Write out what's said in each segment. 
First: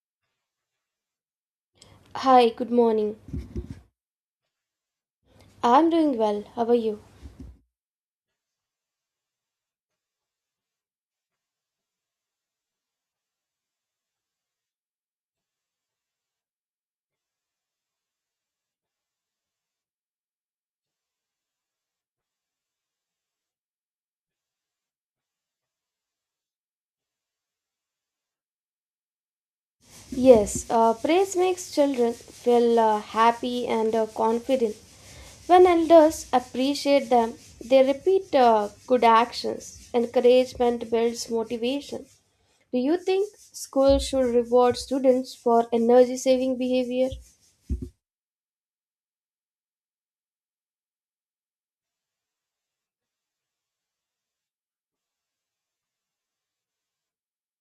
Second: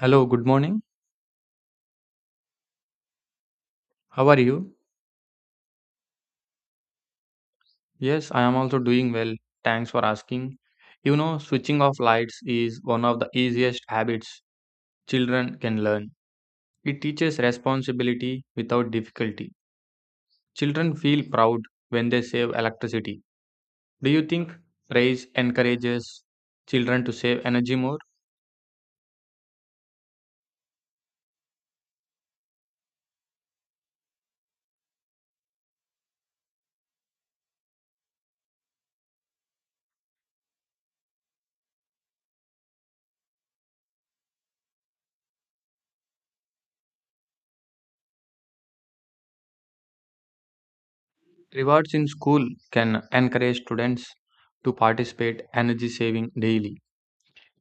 Hello, good morning. Hi, good morning. How are you? I'm doing well. How are you? Yes, I am also doing well. Thanks for asking. You know, switching off lights is one of the easiest habits children can learn. It teaches responsibility without difficulty. Children feel proud when they save electricity. Do you think praise encourages children to save energy more? Yes, praise makes children feel happy and confident. When elders appreciate them, they repeat good actions. Encouragement builds motivation. Do you think schools should reward students for energy saving behavior? Rewards in school can encourage students to participate energy saving daily.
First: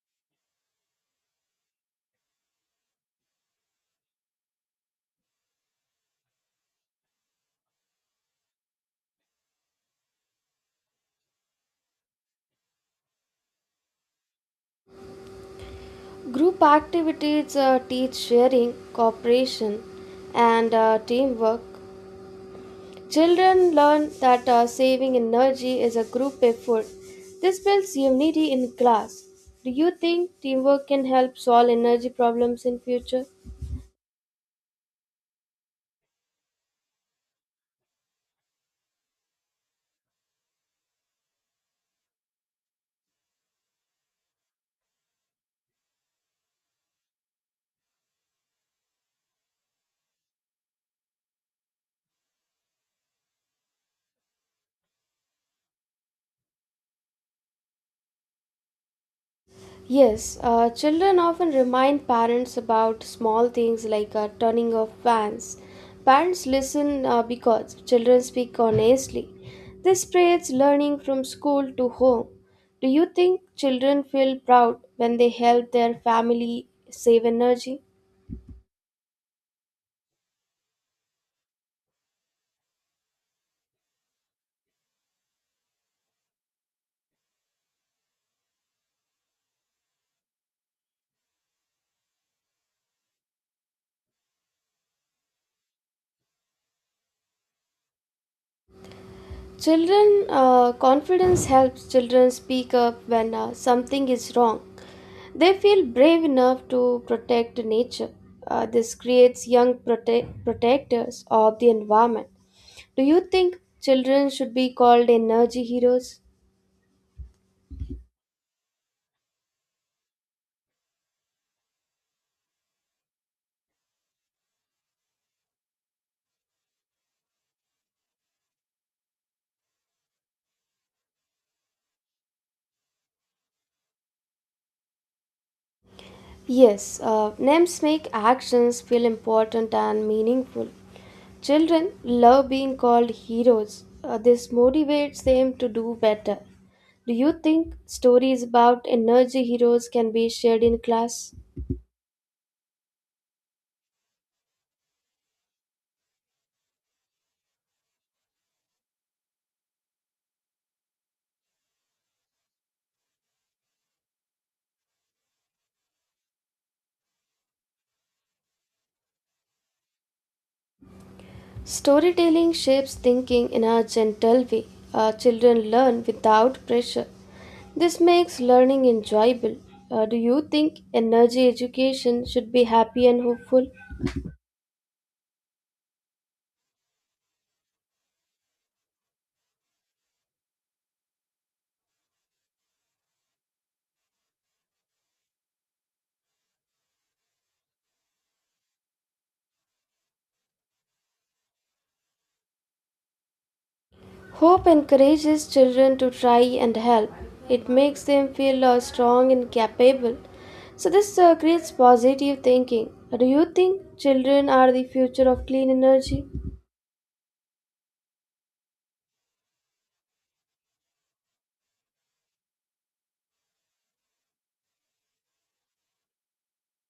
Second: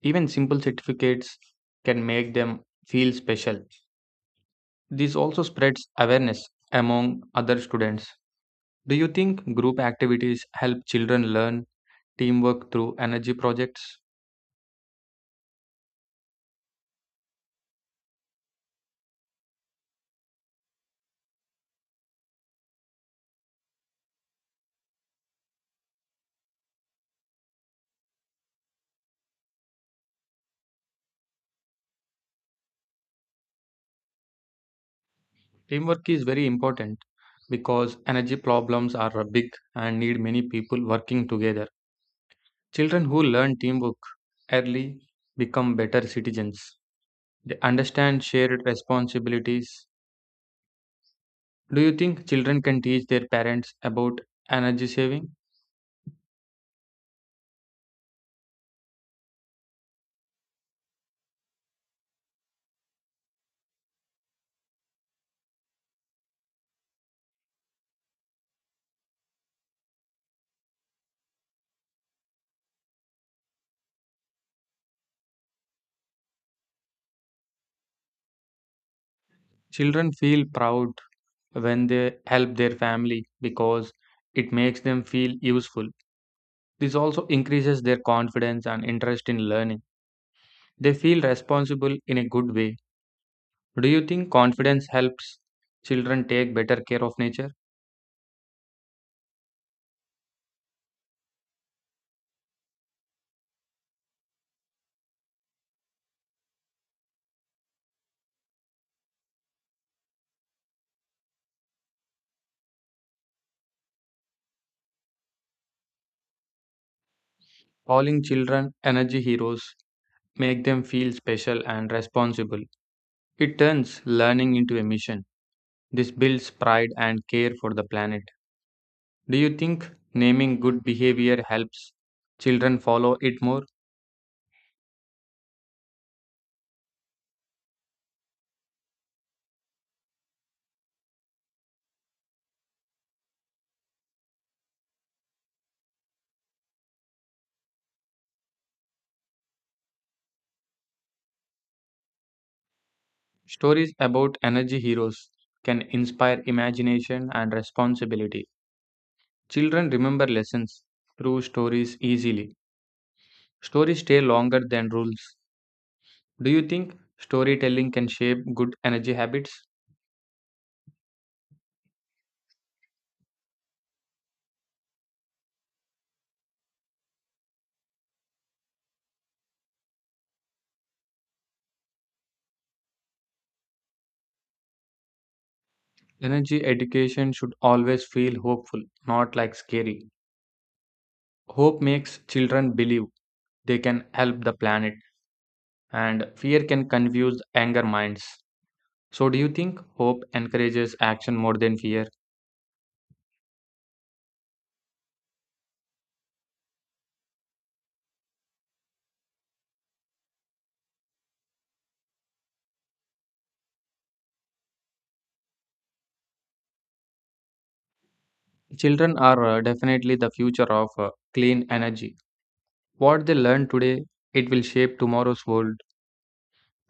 Even simple certificates can make them feel special. This also spreads awareness among other students. Do you think group activities help children learn teamwork through energy projects? Group activities teach sharing, cooperation, and teamwork. Children learn that saving energy is a group effort. This builds unity in class. Do you think teamwork can help solve energy problems in future? Teamwork is very important because energy problems are big and need many people working together. Children who learn teamwork early become better citizens. They understand shared responsibilities. Do you think children can teach their parents about energy saving? Yes, children often remind parents about small things like turning off fans. Parents listen because children speak honestly. This spreads learning from school to home. Do you think children feel proud when they help their family save energy? Children feel proud when they help their family because it makes them feel useful. This also increases their confidence and interest in learning. They feel responsible in a good way. Do you think confidence helps children take better care of nature? Children, confidence helps children speak up when something is wrong. They feel brave enough to protect nature. This creates young protectors of the environment. Do you think children should be called energy heroes? Calling children energy heroes make them feel special and responsible. It turns learning into a mission. This builds pride and care for the planet. Do you think naming good behavior helps children follow it more? Yes, names make actions feel important and meaningful. Children love being called heroes. This motivates them to do better. Do you think stories about energy heroes can be shared in class? Stories about energy heroes can inspire imagination and responsibility. Children remember lessons through stories easily. Stories stay longer than rules. Do you think storytelling can shape good energy habits? Storytelling shapes thinking in a gentle way. Children learn without pressure. This makes learning enjoyable. Do you think energy education should be happy and hopeful? Energy education should always feel hopeful, not like scary. Hope makes children believe they can help the planet, and fear can confuse anger minds. So, do you think hope encourages action more than fear? Hope encourages children to try and help. It makes them feel strong and capable. So, this creates positive thinking. Do you think children are the future of clean energy? Children are definitely the future of clean energy. What they learn today, it will shape tomorrow's world.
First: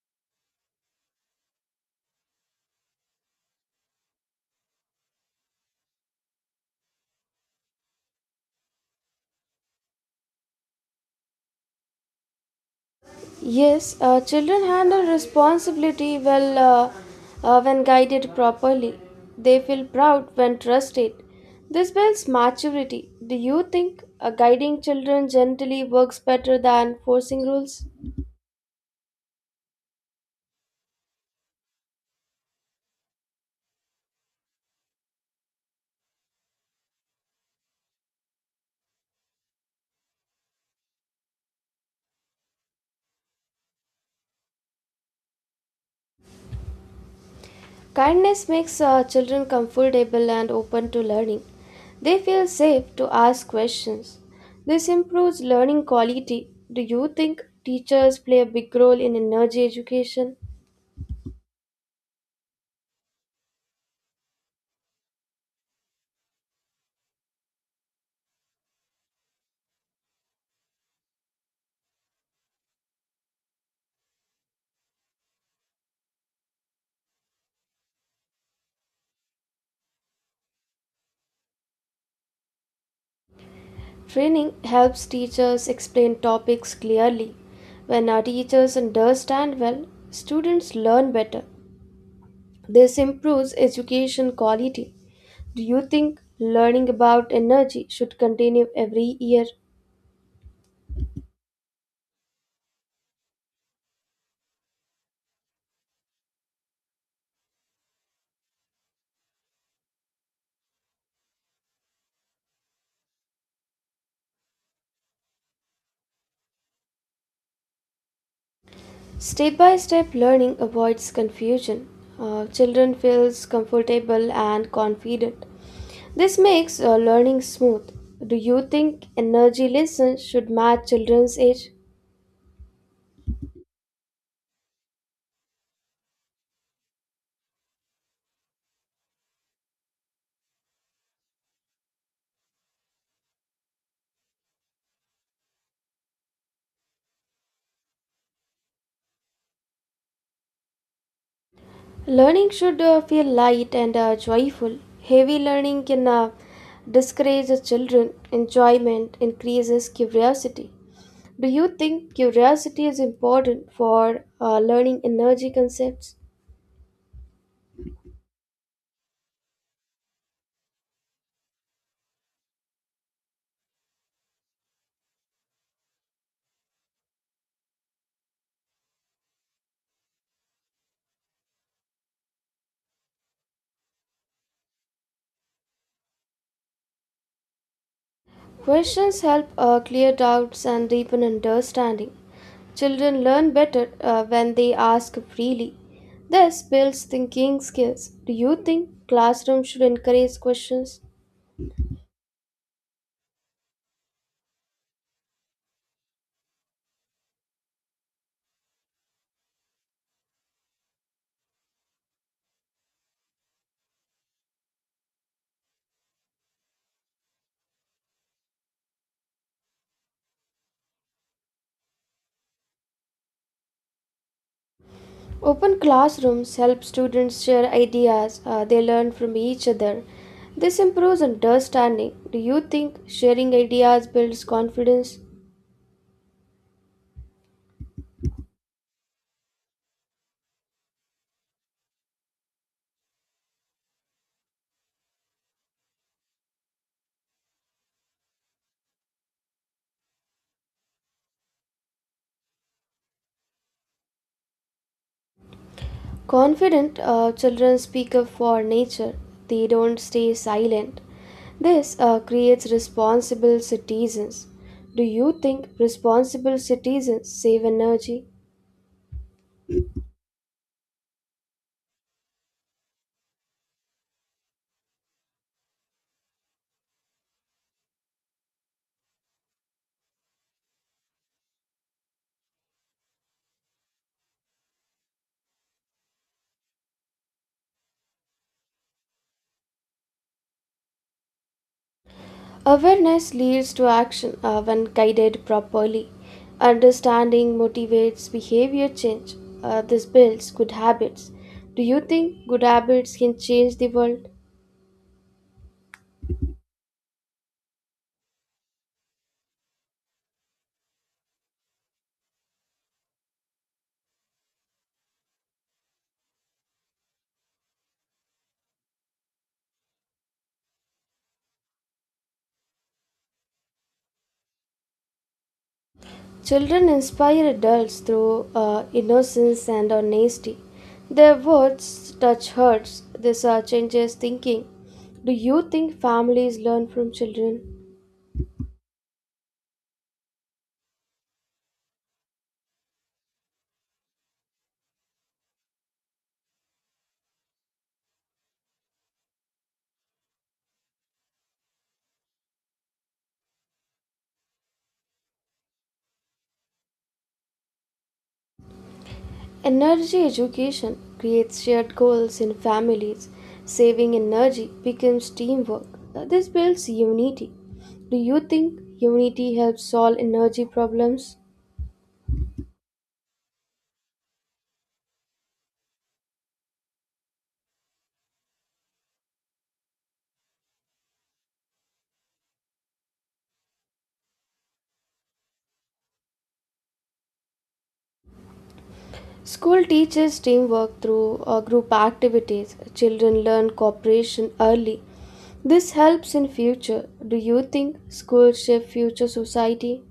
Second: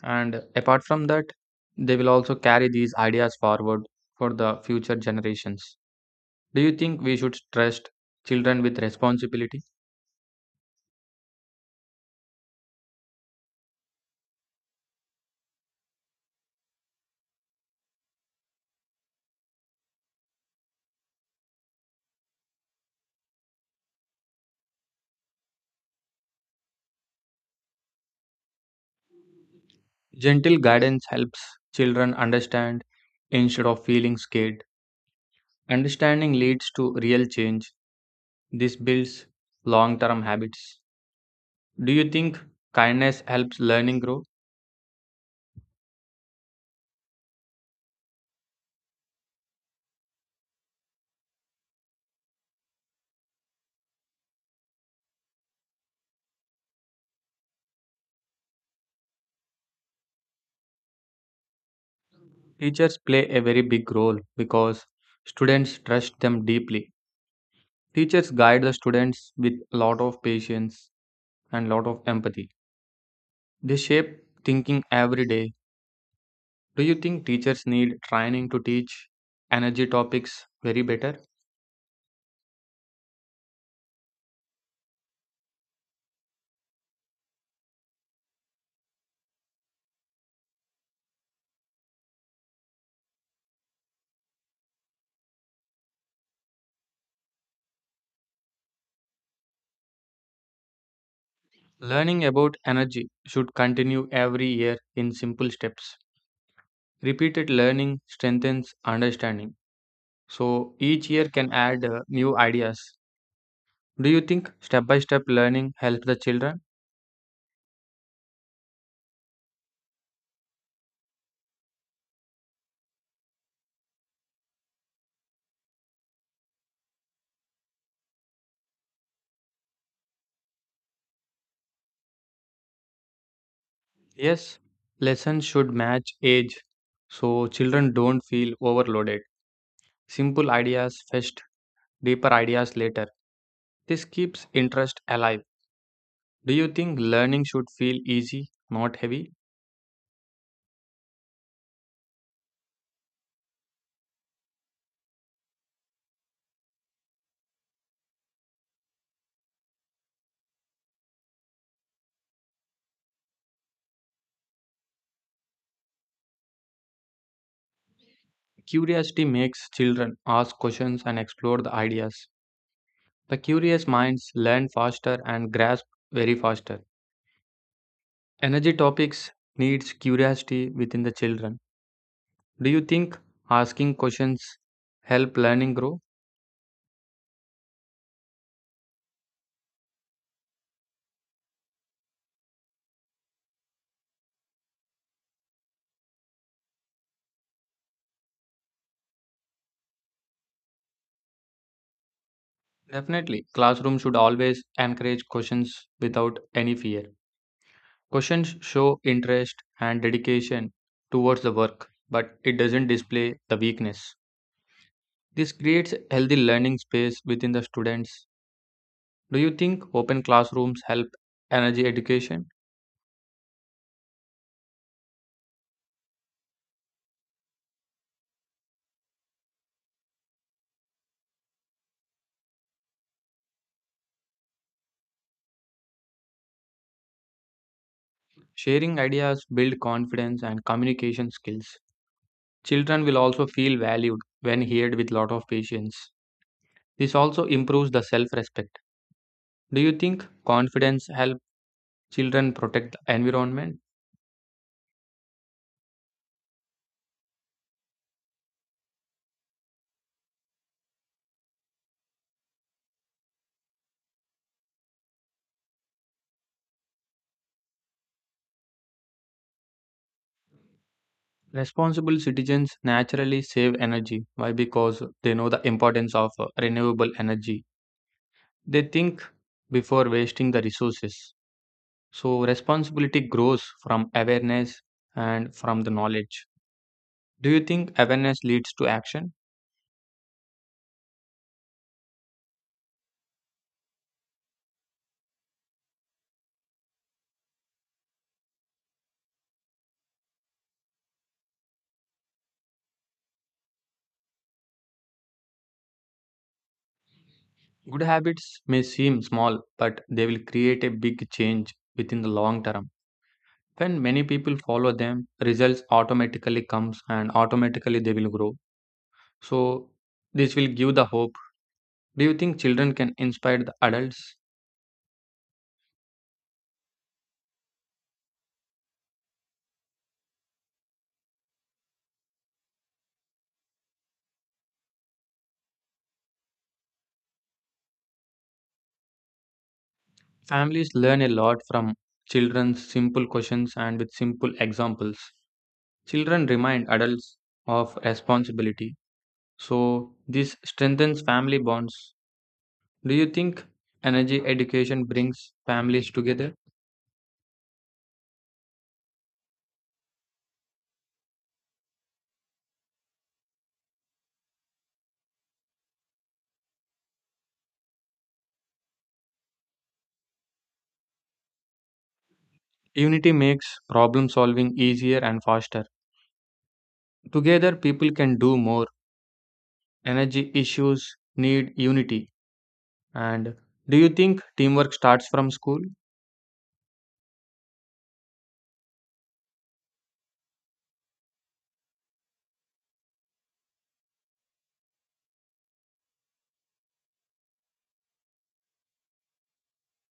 And apart from that, they will also carry these ideas forward for the future generations. Do you think we should trust children with responsibility? Yes, children handle responsibility well when guided properly. They feel proud when trusted. This builds maturity. Do you think guiding children gently works better than forcing rules? Gentle guidance helps children understand instead of feeling scared. Understanding leads to real change. This builds long term habits. Do you think kindness helps learning grow? Kindness makes children comfortable and open to learning. They feel safe to ask questions. This improves learning quality. Do you think teachers play a big role in energy education? Teachers play a very big role because students trust them deeply. Teachers guide the students with a lot of patience and lot of empathy. They shape thinking every day. Do you think teachers need training to teach energy topics very better? Training helps teachers explain topics clearly. When our teachers understand well, students learn better. This improves education quality. Do you think learning about energy should continue every year? Learning about energy should continue every year in simple steps. Repeated learning strengthens understanding. So each year can add new ideas. Do you think step by step learning helps the children? Step by step learning avoids confusion. Children feels comfortable and confident. This makes learning smooth. Do you think energy lessons should match children's age? Yes, lessons should match age so children don't feel overloaded. Simple ideas first, deeper ideas later. This keeps interest alive. Do you think learning should feel easy, not heavy? Learning should feel light and joyful. Heavy learning can discourage the children. Enjoyment increases curiosity. Do you think curiosity is important for learning energy concepts? Curiosity makes children ask questions and explore the ideas. The curious minds learn faster and grasp very faster. Energy topics needs curiosity within the children. Do you think asking questions help learning grow? Questions help clear doubts and deepen understanding. Children learn better when they ask freely. This builds thinking skills. Do you think classrooms should encourage questions? Definitely, classroom should always encourage questions without any fear. Questions show interest and dedication towards the work, but it doesn't display the weakness. This creates a healthy learning space within the students. Do you think open classrooms help energy education? Open classrooms help students share ideas they learn from each other. This improves understanding. Do you think sharing ideas builds confidence? Sharing ideas build confidence and communication skills. Children will also feel valued when heard with lot of patience. This also improves the self-respect. Do you think confidence helps? Children protect the environment. Confident children speak up for nature. They don't stay silent. This creates responsible citizens. Do you think responsible citizens save energy? Responsible citizens naturally save energy. Why? Because they know the importance of renewable energy. They think before wasting the resources. So, responsibility grows from awareness and from the knowledge. Do you think awareness leads to action? Awareness leads to action when guided properly. Understanding motivates behavior change. This builds good habits. Do you think good habits can change the world? Good habits may seem small, but they will create a big change within the long term. When many people follow them, results automatically comes and automatically they will grow. So, this will give the hope. Do you think children can inspire the adults? Children inspire adults through innocence and honesty. Their words touch hearts. This changes thinking. Do you think families learn from children? Families learn a lot from children's simple questions and with simple examples. Children remind adults of responsibility. So, this strengthens family bonds. Do you think energy education brings families together? Energy education creates shared goals in families. Saving energy becomes teamwork. This builds unity. Do you think unity helps solve energy problems? Unity makes problem solving easier and faster. Together, people can do more. Energy issues need unity. And do you think teamwork starts from school? School teaches teamwork through group activities. Children learn cooperation early. This helps in future. Do you think schools shape future society?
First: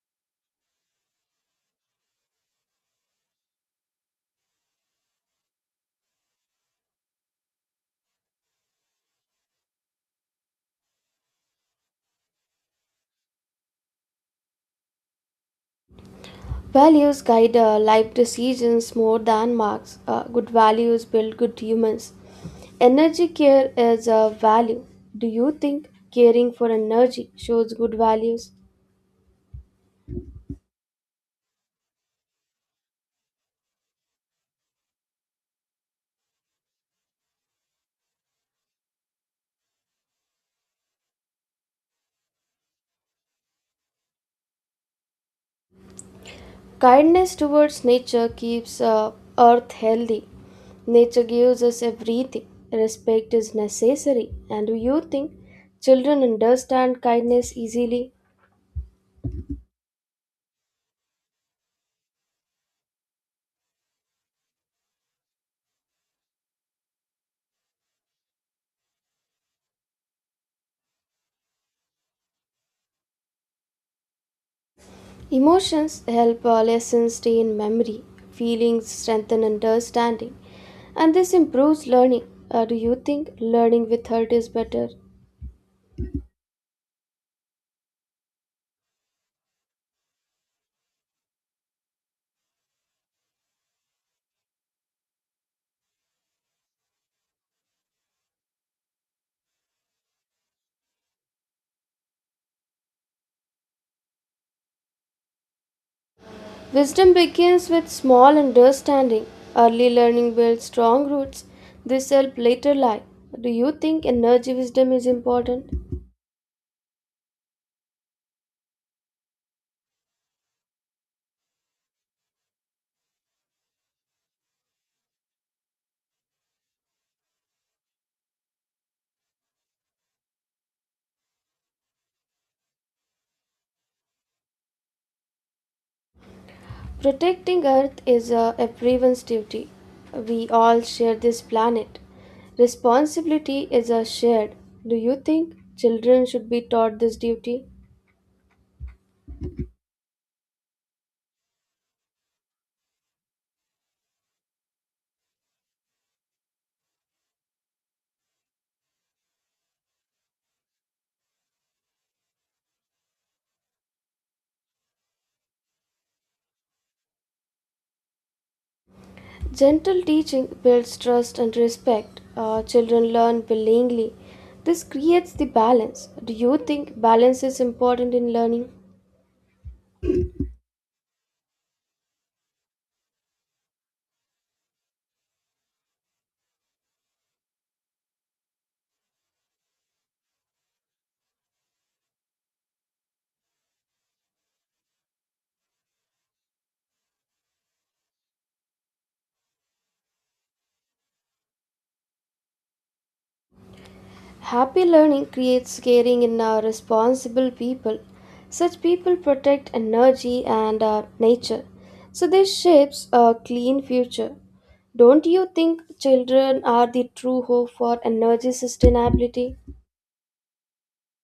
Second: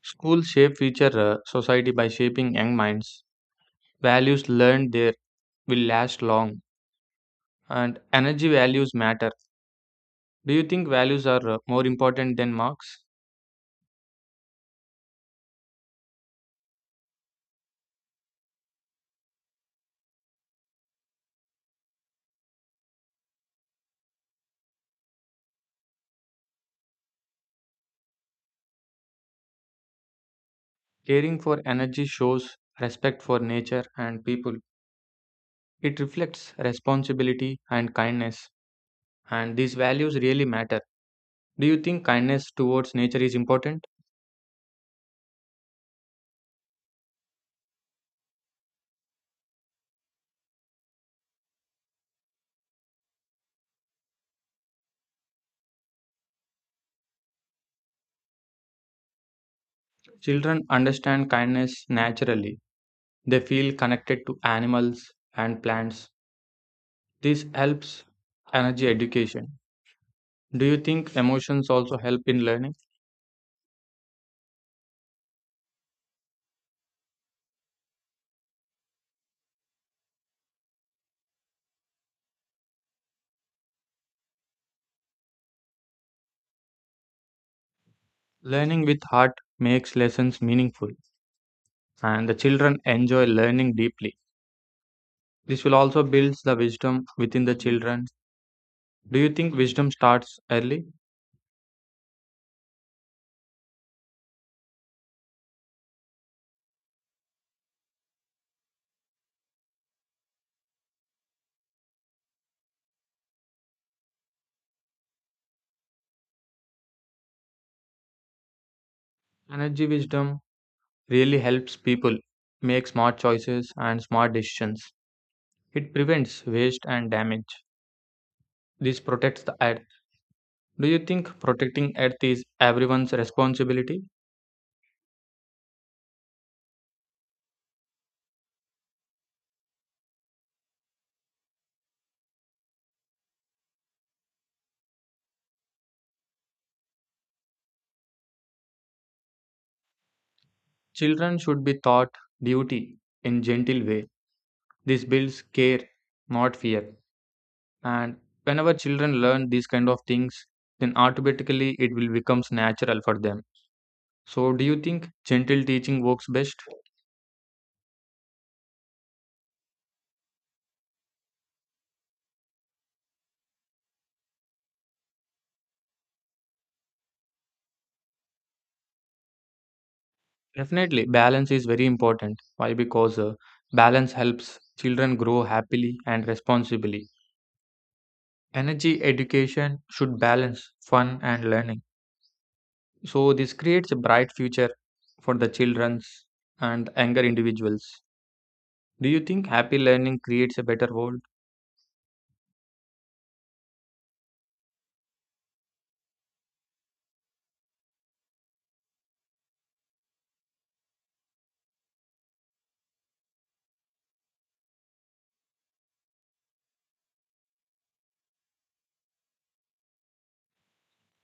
Schools shape future society by shaping young minds. Values learned there will last long, and energy values matter. Do you think values are more important than marks? Values guide life decisions more than marks. Good values build good humans. Energy care is a value. Do you think caring for energy shows good values? Caring for energy shows respect for nature and people. It reflects responsibility and kindness, and these values really matter. Do you think kindness towards nature is important? Kindness towards nature keeps earth healthy. Nature gives us everything. Respect is necessary. And do you think children understand kindness easily? Children understand kindness naturally. They feel connected to animals and plants. This helps energy education. Do you think emotions also help in learning? Emotions help lessons stay in memory. Feelings strengthen understanding. And this improves learning. Do you think learning with hurt is better? Learning with heart makes lessons meaningful, and the children enjoy learning deeply. This will also build the wisdom within the children. Do you think wisdom starts early? Wisdom begins with small understanding. Early learning builds strong roots. This helps later life. Do you think energy wisdom is important? Energy wisdom really helps people make smart choices and smart decisions. It prevents waste and damage. This protects the earth. Do you think protecting earth is everyone's responsibility? Protecting Earth is everyone's duty. We all share this planet. Responsibility is a shared. Do you think children should be taught this duty? Children should be taught duty in gentle way. This builds care, not fear. And whenever children learn these kind of things, then automatically it will becomes natural for them. So do you think gentle teaching works best? Gentle teaching builds trust and respect. Children learn willingly. This creates the balance. Do you think balance is important in learning? Definitely, balance is very important. Why? Because balance helps children grow happily and responsibly. Energy education should balance fun and learning. So this creates a bright future for the children's and younger individuals. Do you think happy learning creates a better world? Happy learning creates caring and responsible people. Such people protect energy and nature. So this shapes a clean future. Don't you think children are the true hope for energy sustainability?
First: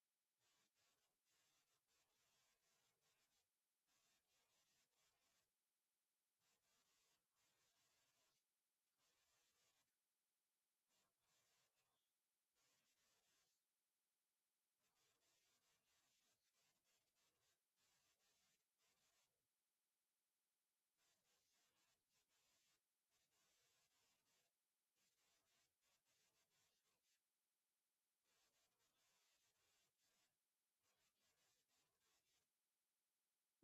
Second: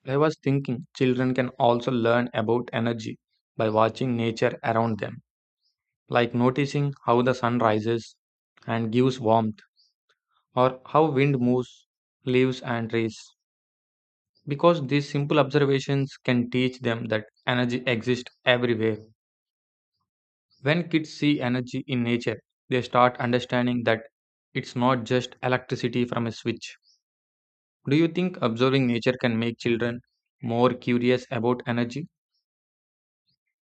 I was thinking children can also learn about energy by watching nature around them, like noticing how the sun rises and gives warmth, or how wind moves leaves and trees. Because these simple observations can teach them that energy exists everywhere. When kids see energy in nature, they start understanding that it's not just electricity from a switch. Do you think observing nature can make children more curious about energy?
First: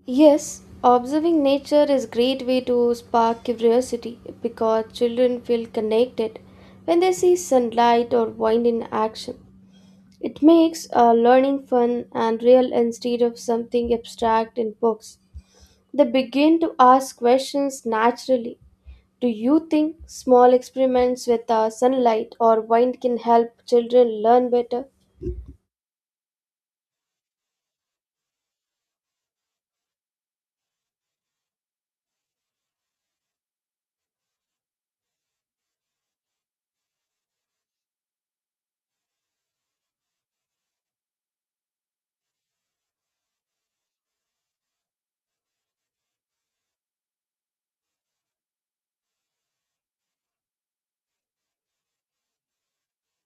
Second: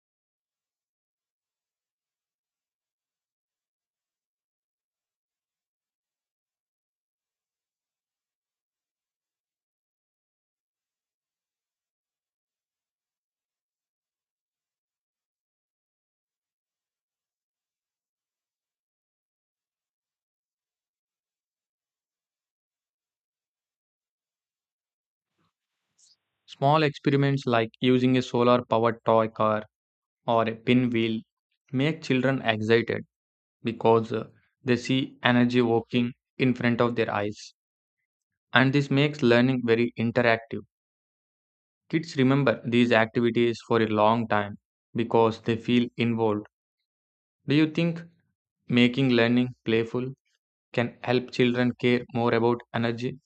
Yes, observing nature is great way to spark curiosity because children feel connected when they see sunlight or wind in action. It makes learning fun and real instead of something abstract in books. They begin to ask questions naturally. Do you think small experiments with sunlight or wind can help children learn better? Small experiments like using a solar powered toy car or a pinwheel make children excited because they see energy working in front of their eyes. And this makes learning very interactive. Kids remember these activities for a long time because they feel involved. Do you think making learning playful can help children care more about energy?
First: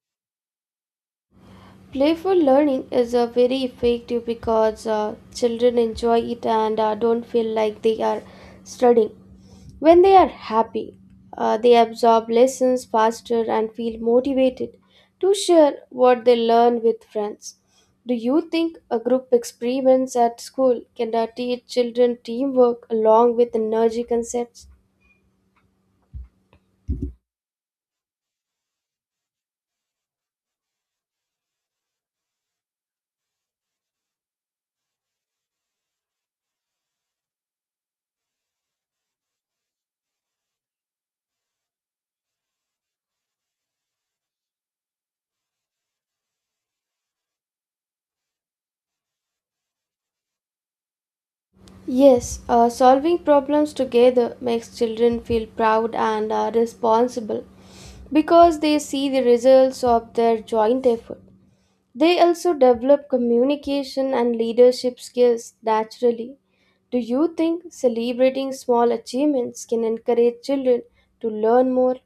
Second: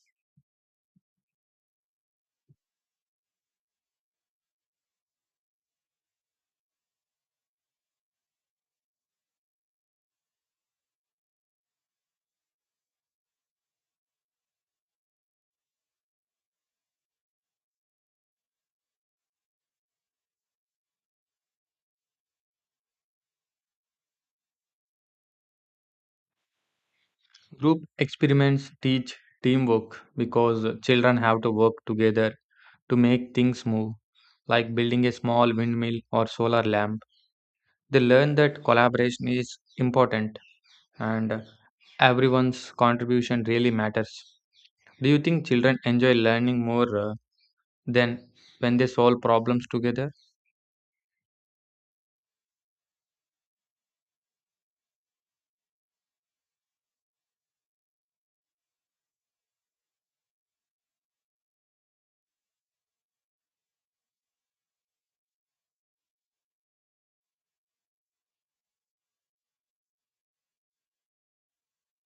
Playful learning is very effective because children enjoy it and don't feel like they are studying. When they are happy, they absorb lessons faster and feel motivated to share what they learn with friends. Do you think a group experiments at school can teach children teamwork along with energy concepts? Group experiments teach teamwork because children have to work together to make things move, like building a small windmill or solar lamp. They learn that collaboration is important and everyone's contribution really matters. Do you think children enjoy learning more than when they solve problems together? Yes, solving problems together makes children feel proud and responsible because they see the results of their joint effort. They also develop communication and leadership skills naturally. Do you think celebrating small achievements can encourage children to learn more?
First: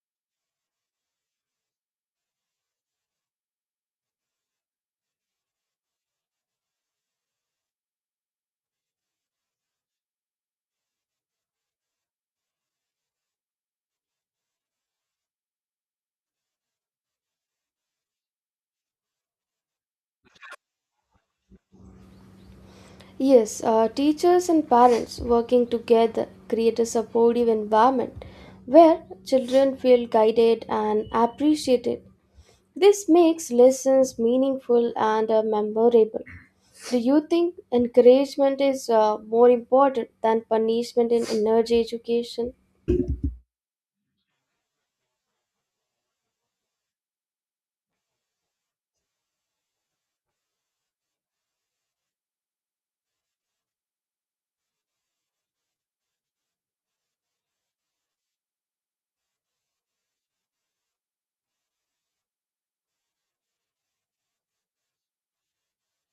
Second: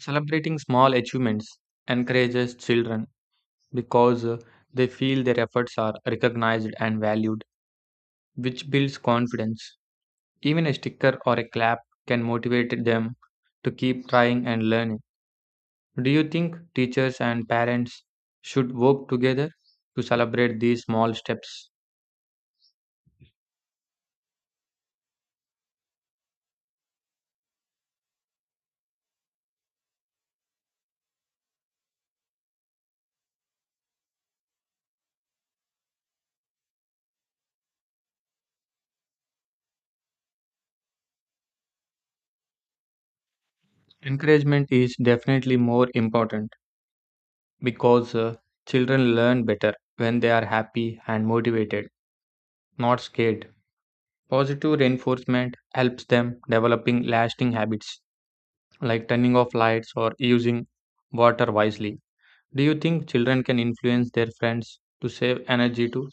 Celebrating small achievements encourages children because they feel their efforts are recognized and valued, which builds confidence. Even a sticker or a clap can motivate them to keep trying and learning. Do you think teachers and parents should work together to celebrate these small steps? Yes, teachers and parents working together create a supportive environment where children feel guided and appreciated. This makes lessons meaningful and memorable. Do you think encouragement is more important than punishment in energy education? Encouragement is definitely more important because children learn better when they are happy and motivated, not scared. Positive reinforcement helps them developing lasting habits like turning off lights or using water wisely. Do you think children can influence their friends to save energy too?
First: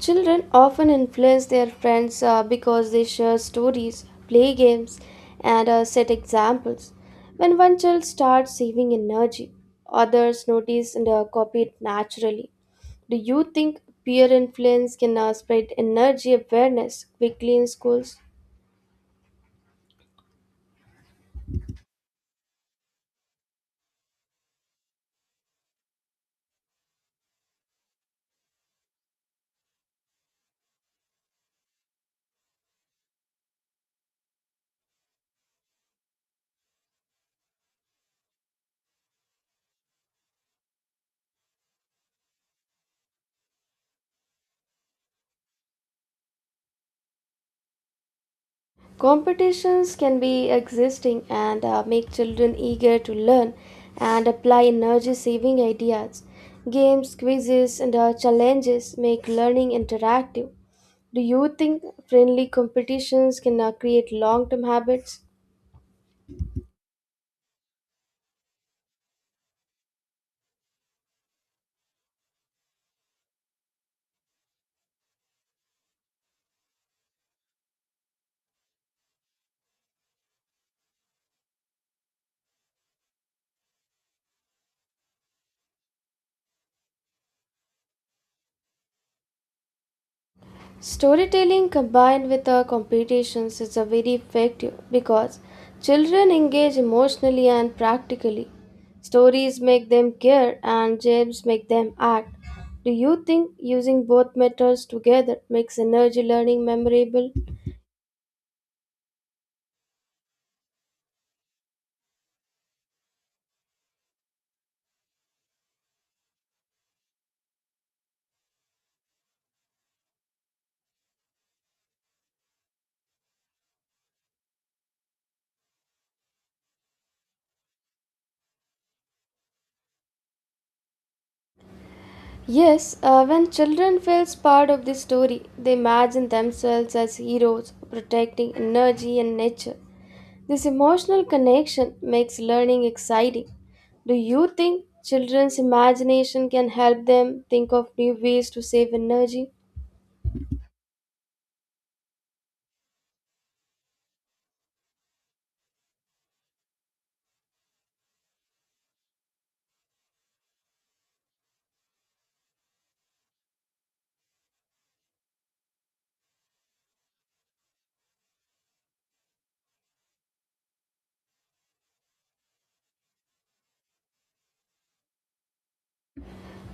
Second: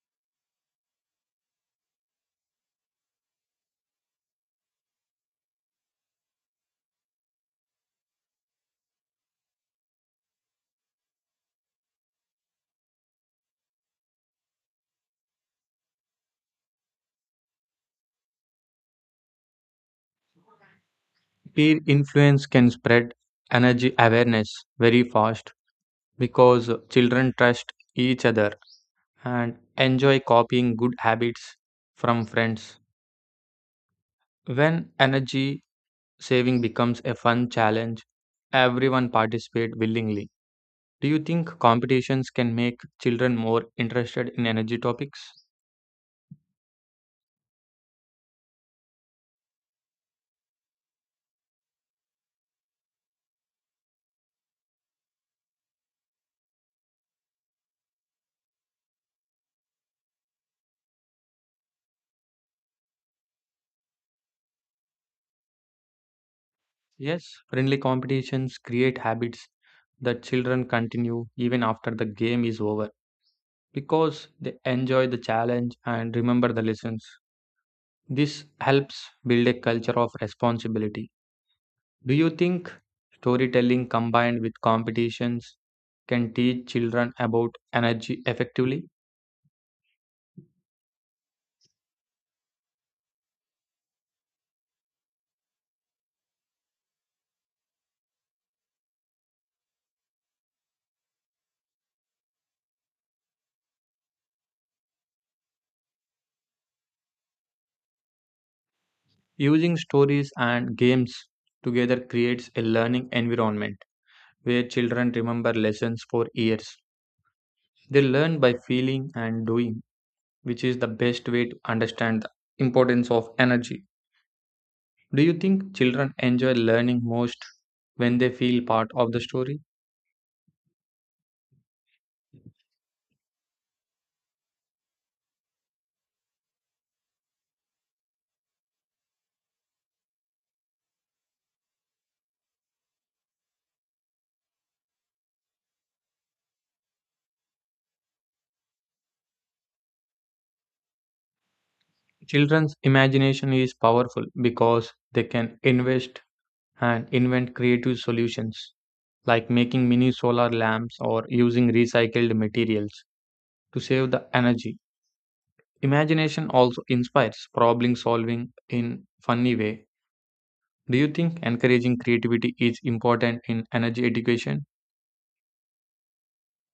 Children often influence their friends because they share stories, play games, and set examples. When one child starts saving energy, others notice and copy it naturally. Do you think peer influence can spread energy awareness quickly in schools? Peer influence can spread energy awareness very fast because children trust each other and enjoy copying good habits from friends. When energy saving becomes a fun challenge, everyone participates willingly. Do you think competitions can make children more interested in energy topics? Competitions can be existing and make children eager to learn and apply energy saving ideas. Games, quizzes, and challenges make learning interactive. Do you think friendly competitions can create long term habits? Yes, friendly competitions create habits that children continue even after the game is over because they enjoy the challenge and remember the lessons. This helps build a culture of responsibility. Do you think storytelling combined with competitions can teach children about energy effectively? Storytelling combined with competitions is a very effective because children engage emotionally and practically. Stories make them care and games make them act. Do you think using both methods together makes energy learning memorable? Using stories and games together creates a learning environment where children remember lessons for years. They learn by feeling and doing, which is the best way to understand the importance of energy. Do you think children enjoy learning most when they feel part of the story? Yes, when children feel part of the story, they imagine themselves as heroes protecting energy and nature. This emotional connection makes learning exciting. Do you think children's imagination can help them think of new ways to save energy? Children's imagination is powerful because they can invest and invent creative solutions like making mini solar lamps or using recycled materials to save the energy. Imagination also inspires problem solving in funny way. Do you think encouraging creativity is important in energy education?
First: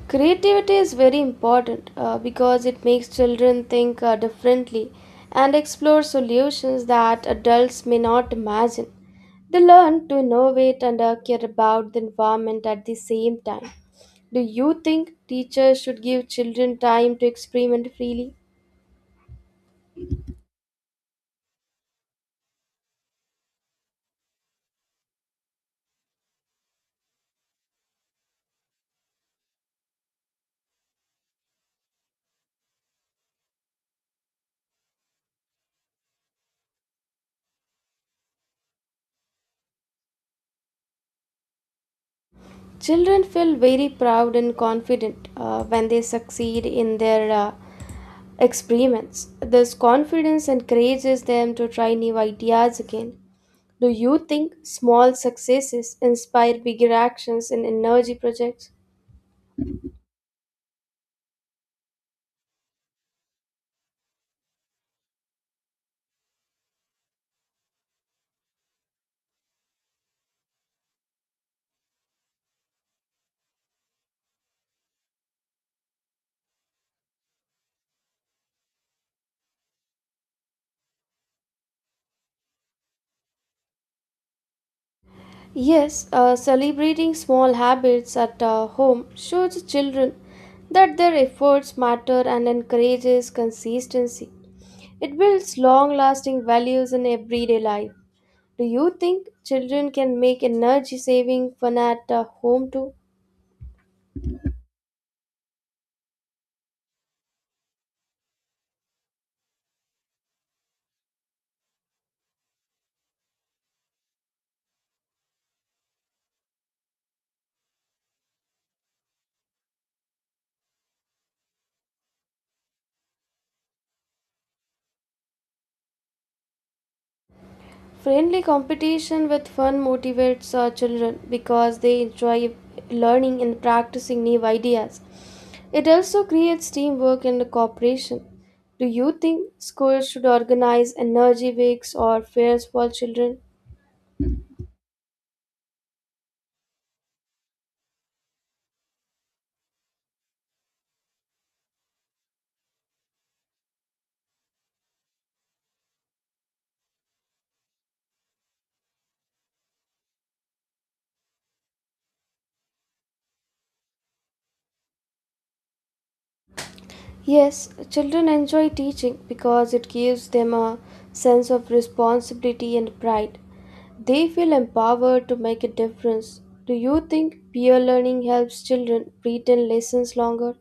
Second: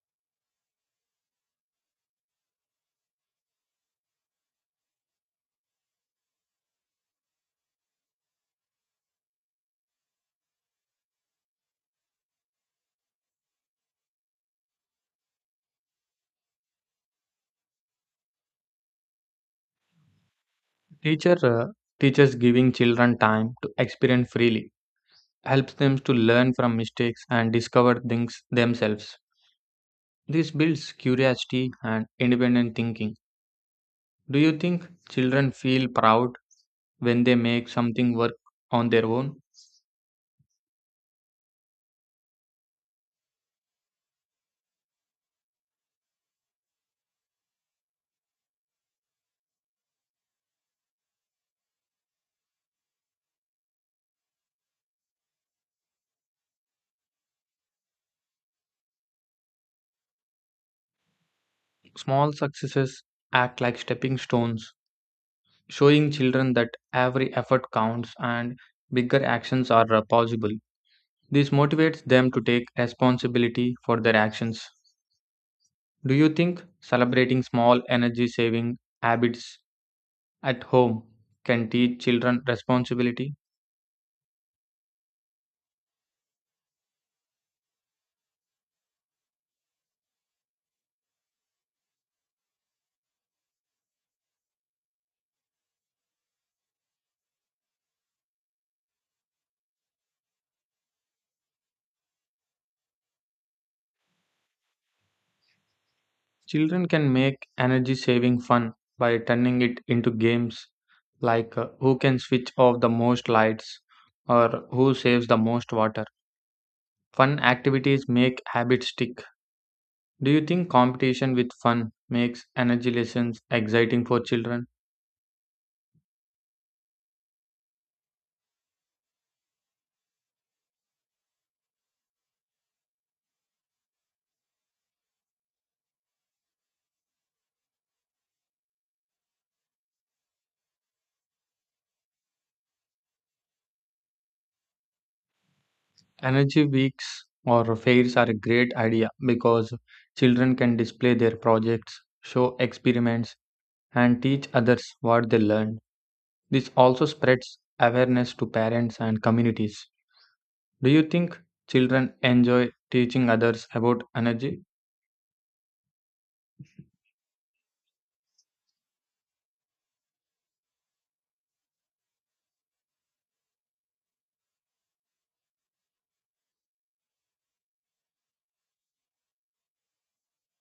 Creativity is very important because it makes children think differently and explore solutions that adults may not imagine. They learn to innovate and care about the environment at the same time. Do you think teachers should give children time to experiment freely? Teacher uh, teachers giving children time to experiment freely helps them to learn from mistakes and discover things themselves. This builds curiosity and independent thinking. Do you think children feel proud when they make something work on their own? Children feel very proud and confident when they succeed in their experiments. This confidence encourages them to try new ideas again. Do you think small successes inspire bigger actions in energy projects? Small successes act like stepping stones, showing children that every effort counts and bigger actions are possible. This motivates them to take responsibility for their actions. Do you think celebrating small energy saving habits at home can teach children responsibility? Yes, celebrating small habits at home shows children that their efforts matter and encourages consistency. It builds long lasting values in everyday life. Do you think children can make energy saving fun at home too? Children can make energy saving fun by turning it into games like who can switch off the most lights or who saves the most water. Fun activities make habits stick. Do you think competition with fun makes energy lessons exciting for children? Friendly competition with fun motivates our children because they enjoy learning and practicing new ideas. It also creates teamwork and cooperation. Do you think schools should organize energy weeks or fairs for children? Energy weeks or fairs are a great idea because children can display their projects, show experiments, and teach others what they learned. This also spreads awareness to parents and communities. Do you think children enjoy teaching others about energy? Yes, children enjoy teaching because it gives them a sense of responsibility and pride. They feel empowered to make a difference. Do you think peer learning helps children retain lessons longer?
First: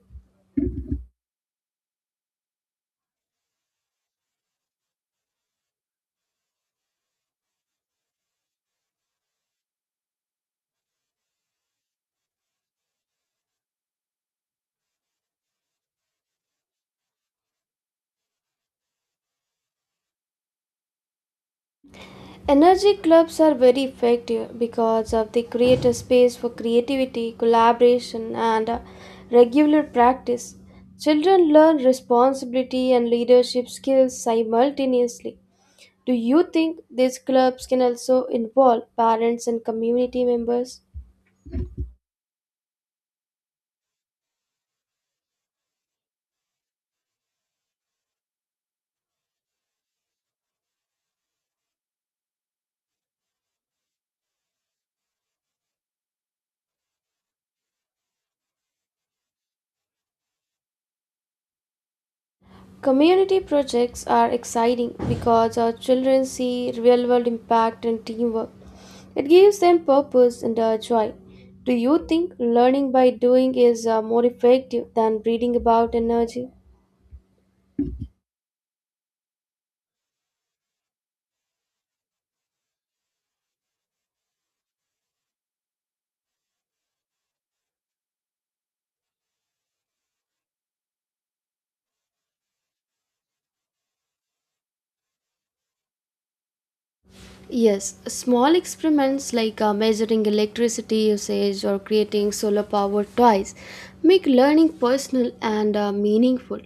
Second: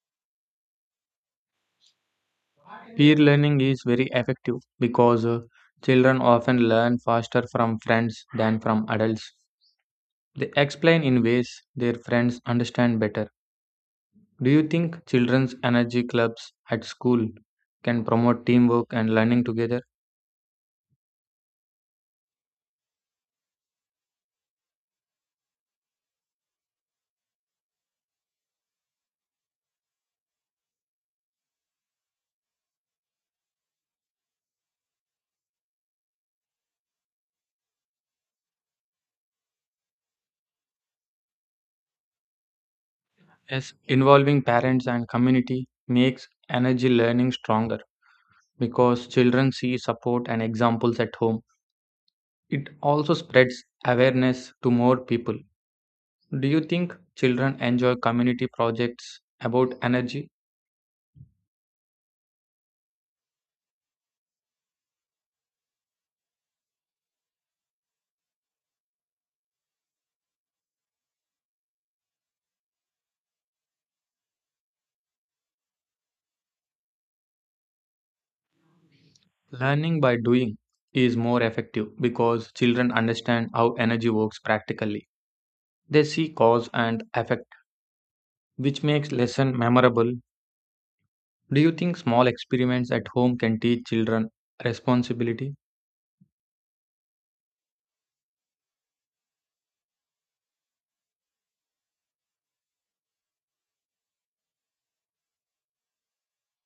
Peer learning is very effective because children often learn faster from friends than from adults. They explain in ways their friends understand better. Do you think children's energy clubs at school can promote teamwork and learning together? Energy clubs are very effective because of they create a space for creativity, collaboration, and regular practice. Children learn responsibility and leadership skills simultaneously. Do you think these clubs can also involve parents and community members? Yes, involving parents and community makes energy learning stronger because children see support and examples at home. It also spreads awareness to more people. Do you think children enjoy community projects about energy? Community projects are exciting because our children see real world impact and teamwork. It gives them purpose and joy. Do you think learning by doing is more effective than reading about energy? Learning by doing is more effective because children understand how energy works practically. They see cause and effect, which makes lesson memorable. Do you think small experiments at home can teach children responsibility? Yes, small experiments like measuring electricity usage or creating solar powered toys make learning personal and meaningful.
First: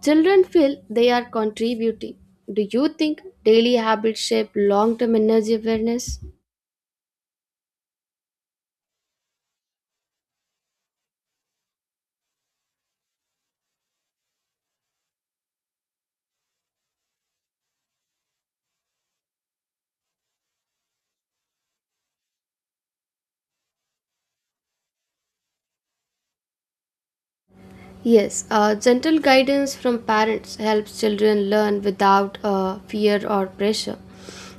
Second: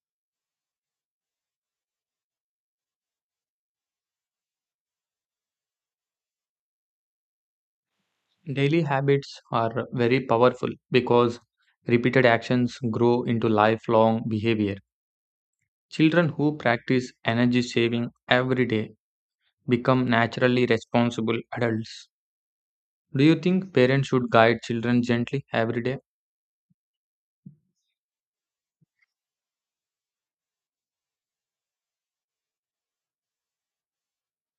Children feel they are contributing. Do you think daily habits shape long term energy awareness? Daily habits are very powerful because repeated actions grow into lifelong behavior. Children who practice energy saving every day become naturally responsible adults. Do you think parents should guide children gently every day? Yes, gentle guidance from parents helps children learn without fear or pressure.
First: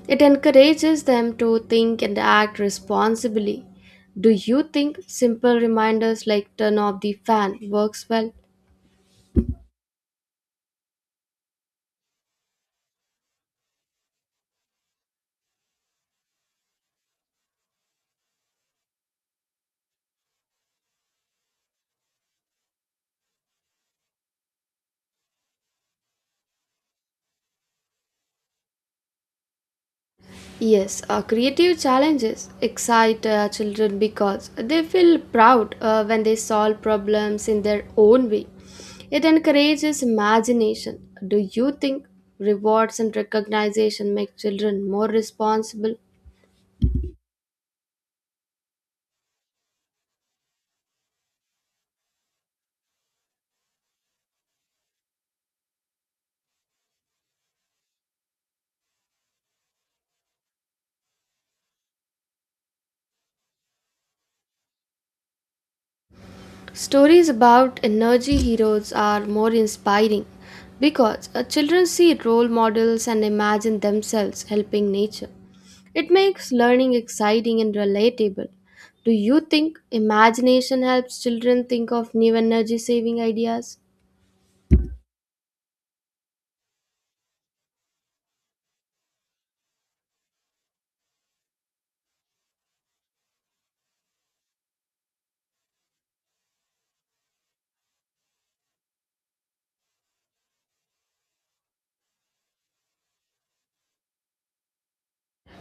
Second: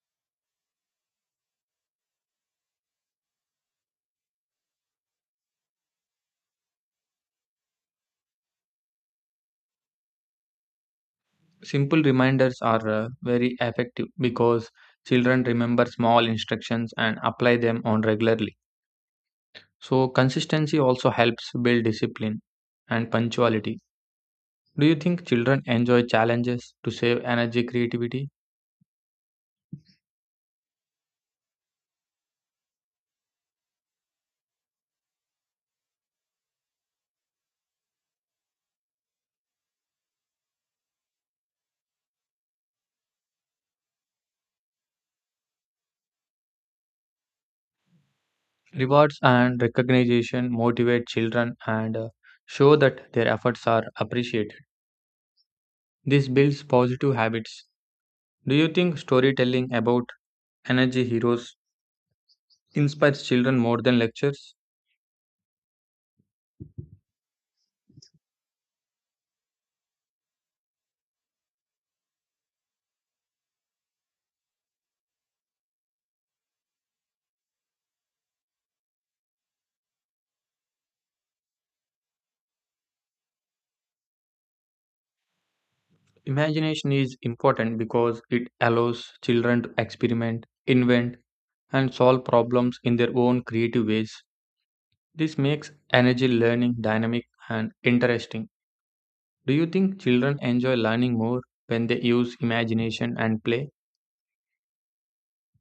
It encourages them to think and act responsibly. Do you think simple reminders like turn off the fan works well? Simple reminders are very effective because children remember small instructions and apply them on regularly. So consistency also helps build discipline and punctuality. Do you think children enjoy challenges to save energy creativity? Yes, creative challenges excite children because they feel proud when they solve problems in their own way. It encourages imagination. Do you think rewards and recognition make children more responsible? Rewards and recognition motivate children and show that their efforts are appreciated. This builds positive habits. Do you think storytelling about energy heroes inspires children more than lectures? Stories about energy heroes are more inspiring because children see role models and imagine themselves helping nature. It makes learning exciting and relatable. Do you think imagination helps children think of new energy saving ideas? Imagination is important because it allows children to experiment, invent, and solve problems in their own creative ways. This makes energy learning dynamic and interesting. Do you think children enjoy learning more when they use imagination and play?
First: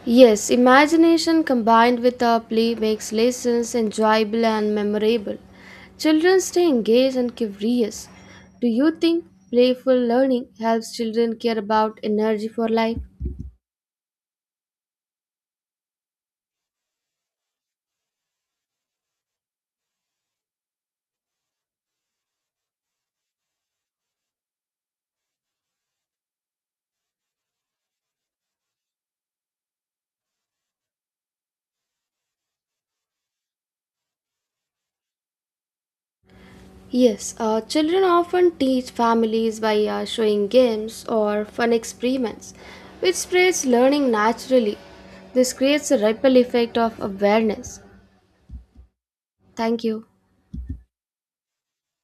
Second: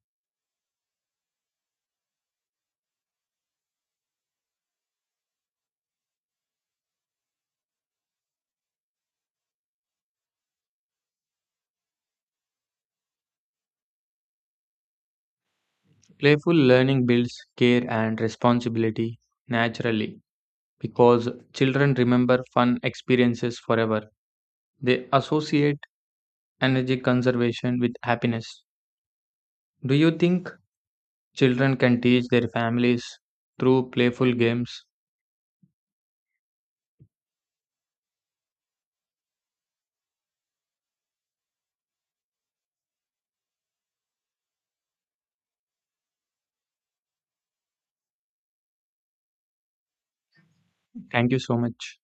Yes, imagination combined with our play makes lessons enjoyable and memorable. Children stay engaged and curious. Do you think playful learning helps children care about energy for life? Playful learning builds care and responsibility naturally because children remember fun experiences forever. They associate energy conservation with happiness. Do you think children can teach their families through playful games? Yes, children often teach families by showing games or fun experiments, which spreads learning naturally. This creates a ripple effect of awareness. Thank you. Thank you so much.